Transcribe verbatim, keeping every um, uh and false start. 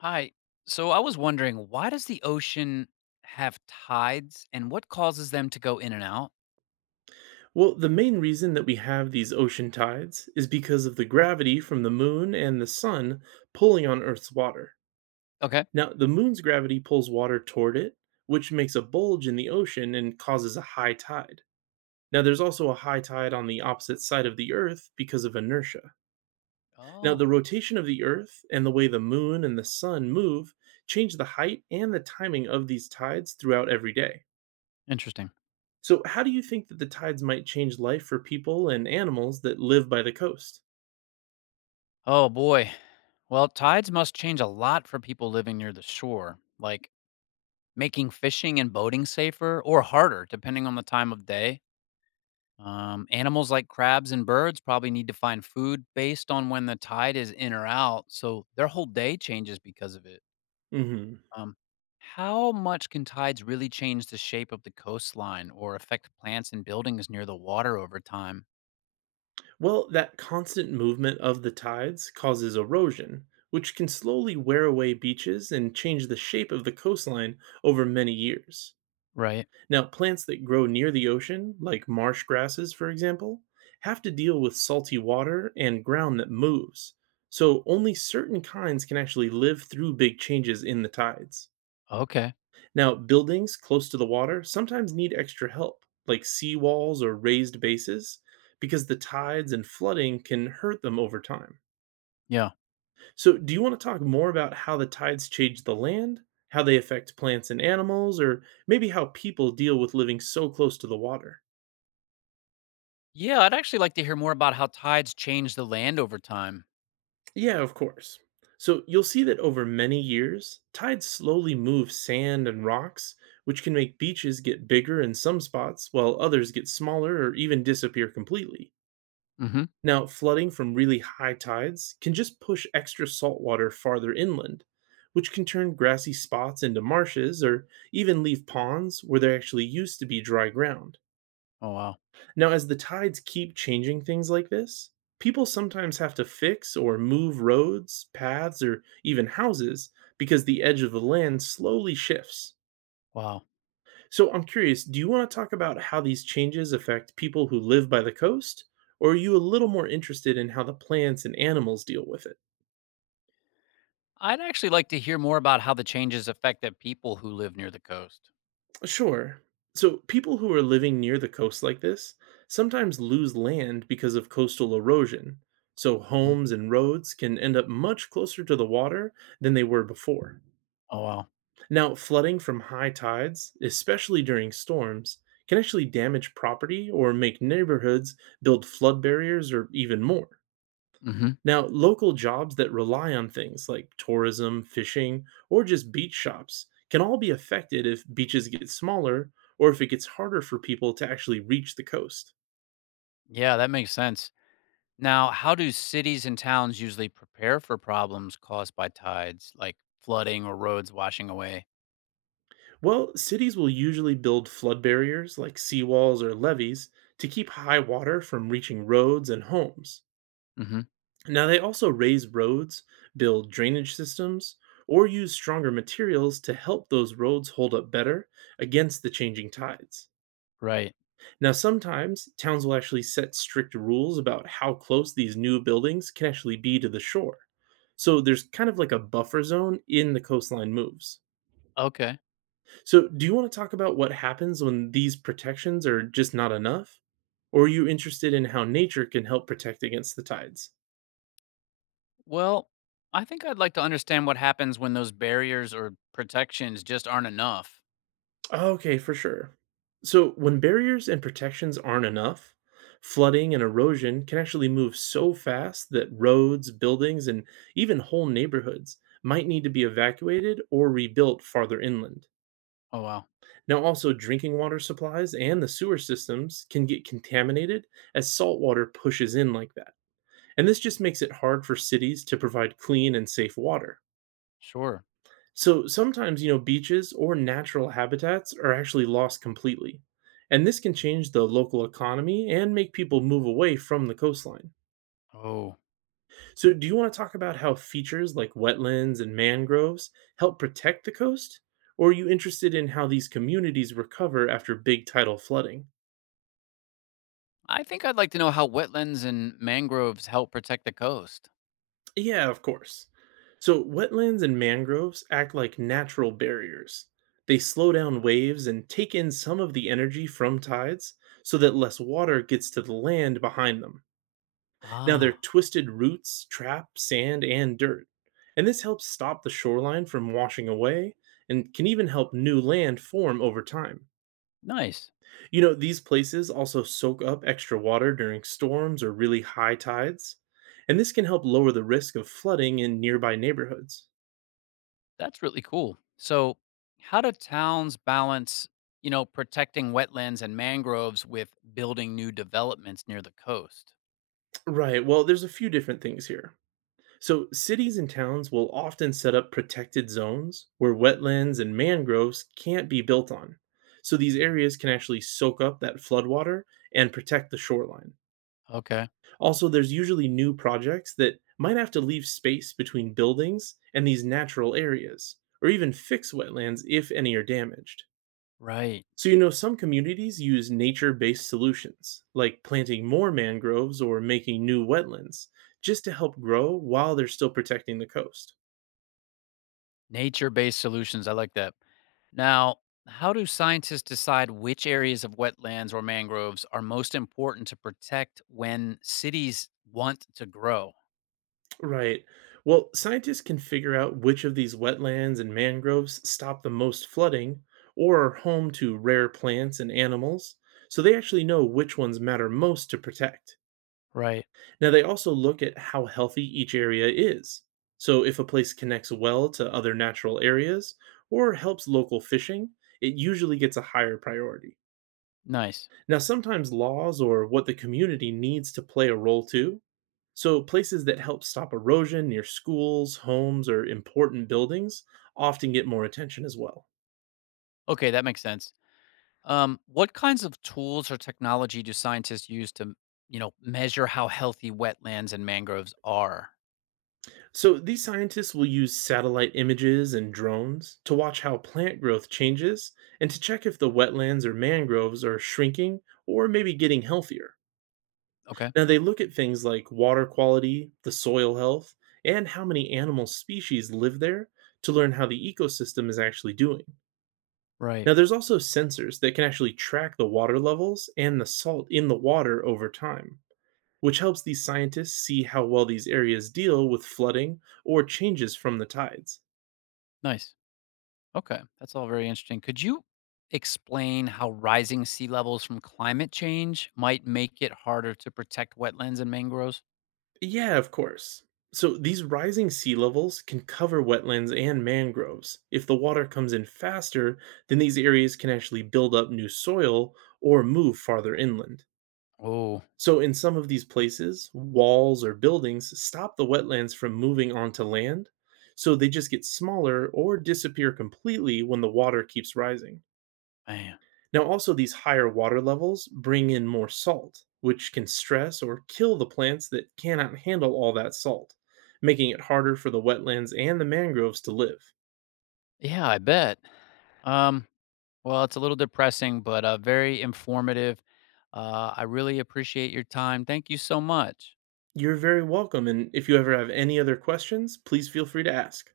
Hi. So I was wondering, why does the ocean have tides and what causes them to go in and out? Well, the main reason that we have these ocean tides is because of the gravity from the moon and the sun pulling on Earth's water. Okay. Now, the moon's gravity pulls water toward it, which makes a bulge in the ocean and causes a high tide. Now, there's also a high tide on the opposite side of the Earth because of inertia. Now, the Oh, rotation of the Earth and the way the moon and the sun move change the height and the timing of these tides throughout every day. interesting. So, how do you think that the tides might change life for people and animals that live by the coast? Oh, boy. Well, tides must change a lot for people living near the shore, like making fishing and boating safer or harder, depending on the time of day. Um, animals like crabs and birds probably need to find food based on when the tide is in or out, so their whole day changes because of it. Mhm. Um, how much can tides really change the shape of the coastline or affect plants and buildings near the water over time? Well, that constant movement of the tides causes erosion, which can slowly wear away beaches and change the shape of the coastline over many years. Right. Now, plants that grow near the ocean, like marsh grasses, for example, have to deal with salty water and ground that moves. So, only certain kinds can actually live through big changes in the tides. Okay. Now, buildings close to the water sometimes need extra help, like seawalls or raised bases, because the tides and flooding can hurt them over time. Yeah. So, do you want to talk more about how the tides change the land, how they affect plants and animals, or maybe how people deal with living so close to the water? Yeah, I'd actually like to hear more about how tides change the land over time. Yeah, of course. So, you'll see that over many years, tides slowly move sand and rocks, which can make beaches get bigger in some spots while others get smaller or even disappear completely. Mm-hmm. Now, flooding from really high tides can just push extra salt water farther inland, which can turn grassy spots into marshes or even leave ponds where there actually used to be dry ground. Oh, wow. Now, as the tides keep changing things like this, people sometimes have to fix or move roads, paths, or even houses because the edge of the land slowly shifts. Wow. So I'm curious, do you want to talk about how these changes affect people who live by the coast? Or are you a little more interested in how the plants and animals deal with it? I'd actually like to hear more about how the changes affect the people who live near the coast. Sure. So people who are living near the coast like this sometimes lose land because of coastal erosion. So Hmm. homes and roads can end up much closer to the water than they were before. Oh, wow. Now, flooding from high tides, especially during storms, can actually damage property or make neighborhoods build flood barriers or even more. Mm-hmm. Now, local jobs that rely on things like tourism, fishing, or just beach shops can all be affected if beaches get smaller or if it gets harder for people to actually reach the coast. Yeah, that makes sense. Now, how do cities and towns usually prepare for problems caused by tides, like flooding or roads washing away? Well, cities will usually build flood barriers like seawalls or levees to keep high water from reaching roads and homes. Mm-hmm. Now, they also raise roads, build drainage systems, or use stronger materials to help those roads hold up better against the changing tides. Right. Now, sometimes towns will actually set strict rules about how close these new buildings can actually be to the shore. So there's kind of like a buffer zone in the coastline moves. Okay. So, do you want to talk about what happens when these protections are just not enough? Or are you interested in how nature can help protect against the tides? Well, I think I'd like to understand what happens when those barriers or protections just aren't enough. Okay, for sure. So, when barriers and protections aren't enough, flooding and erosion can actually move so fast that roads, buildings, and even whole neighborhoods might need to be evacuated or rebuilt farther inland. Oh, wow. Now, also, drinking water supplies and the sewer systems can get contaminated as salt water pushes in like that. And this just makes it hard for cities to provide clean and safe water. Sure. So sometimes, you know, beaches or natural habitats are actually lost completely. And this can change the local economy and make people move away from the coastline. Oh. So, do you want to talk about how features like wetlands and mangroves help protect the coast? Or are you interested in how these communities recover after big tidal flooding? I think I'd like to know how wetlands and mangroves help protect the coast. Yeah, of course. So, wetlands and mangroves act like natural barriers. They slow down waves and take in some of the energy from tides so that less water gets to the land behind them. Now, their Ah, twisted roots trap sand and dirt, and this helps stop the shoreline from washing away and can even help new land form over time. nice. You know, these places also soak up extra water during storms or really high tides, and this can help lower the risk of flooding in nearby neighborhoods. That's really cool. So, how do towns balance, you know, protecting wetlands and mangroves with building new developments near the coast? Right, well, there's a few different things here. So, cities and towns will often set up protected zones where wetlands and mangroves can't be built on. So, these Mm. areas can actually soak up that floodwater and protect the shoreline. Okay. Also, there's usually new projects that might have to leave space between buildings and these natural areas, or even fix wetlands if any are damaged. Right. So, you know, some communities use nature based solutions, like planting more mangroves or making new wetlands, just to help grow while they're still protecting the coast. Nature based solutions. I like that. Now, how do scientists decide which areas of wetlands or mangroves are most important to protect when cities want to grow? Right. Well, scientists can figure out which of these wetlands and mangroves stop the most flooding or are home to rare plants and animals, so they actually know which ones matter most to protect. Right. Now, they also look at how healthy each area is. So, if a place connects well to other natural areas or helps local fishing, it usually gets a higher priority. Nice. Now, sometimes laws or what the community needs to play a role too. So, places that help stop erosion near schools, homes, or important buildings often get more attention as well. Okay, that makes sense. Um, what kinds of tools or technology do scientists use to, you know, measure how healthy wetlands and mangroves are? So, these scientists will use satellite images and drones to watch how plant growth changes and to check if the wetlands or mangroves are shrinking or maybe getting healthier. Okay. Now, they look at things like water quality, the soil health, and how many animal species live there to learn how the ecosystem is actually doing. Right. Now, there's also sensors that can actually track the water levels and the salt in the water over time, which helps these scientists see how well these areas deal with flooding or changes from the tides. Nice. Okay. That's all very interesting. Could you explain how rising sea levels from climate change might make it harder to protect wetlands and mangroves? Yeah, of course. So, these rising sea levels can cover wetlands and mangroves. If the water comes in faster, then these areas can actually build up new soil or move farther inland. Oh. So, in some of these places, walls or buildings stop the wetlands from moving onto land, so they just get smaller or disappear completely when the water keeps rising. Man. Now, also, these higher water levels bring in more salt, which can stress or kill the plants that cannot handle all that salt, making it harder for the wetlands and the mangroves to live. Yeah, I bet. Um, well, it's a little depressing, but uh, very informative. Uh, I really appreciate your time. Thank you so much. You're very welcome, and if you ever have any other questions, please feel free to ask.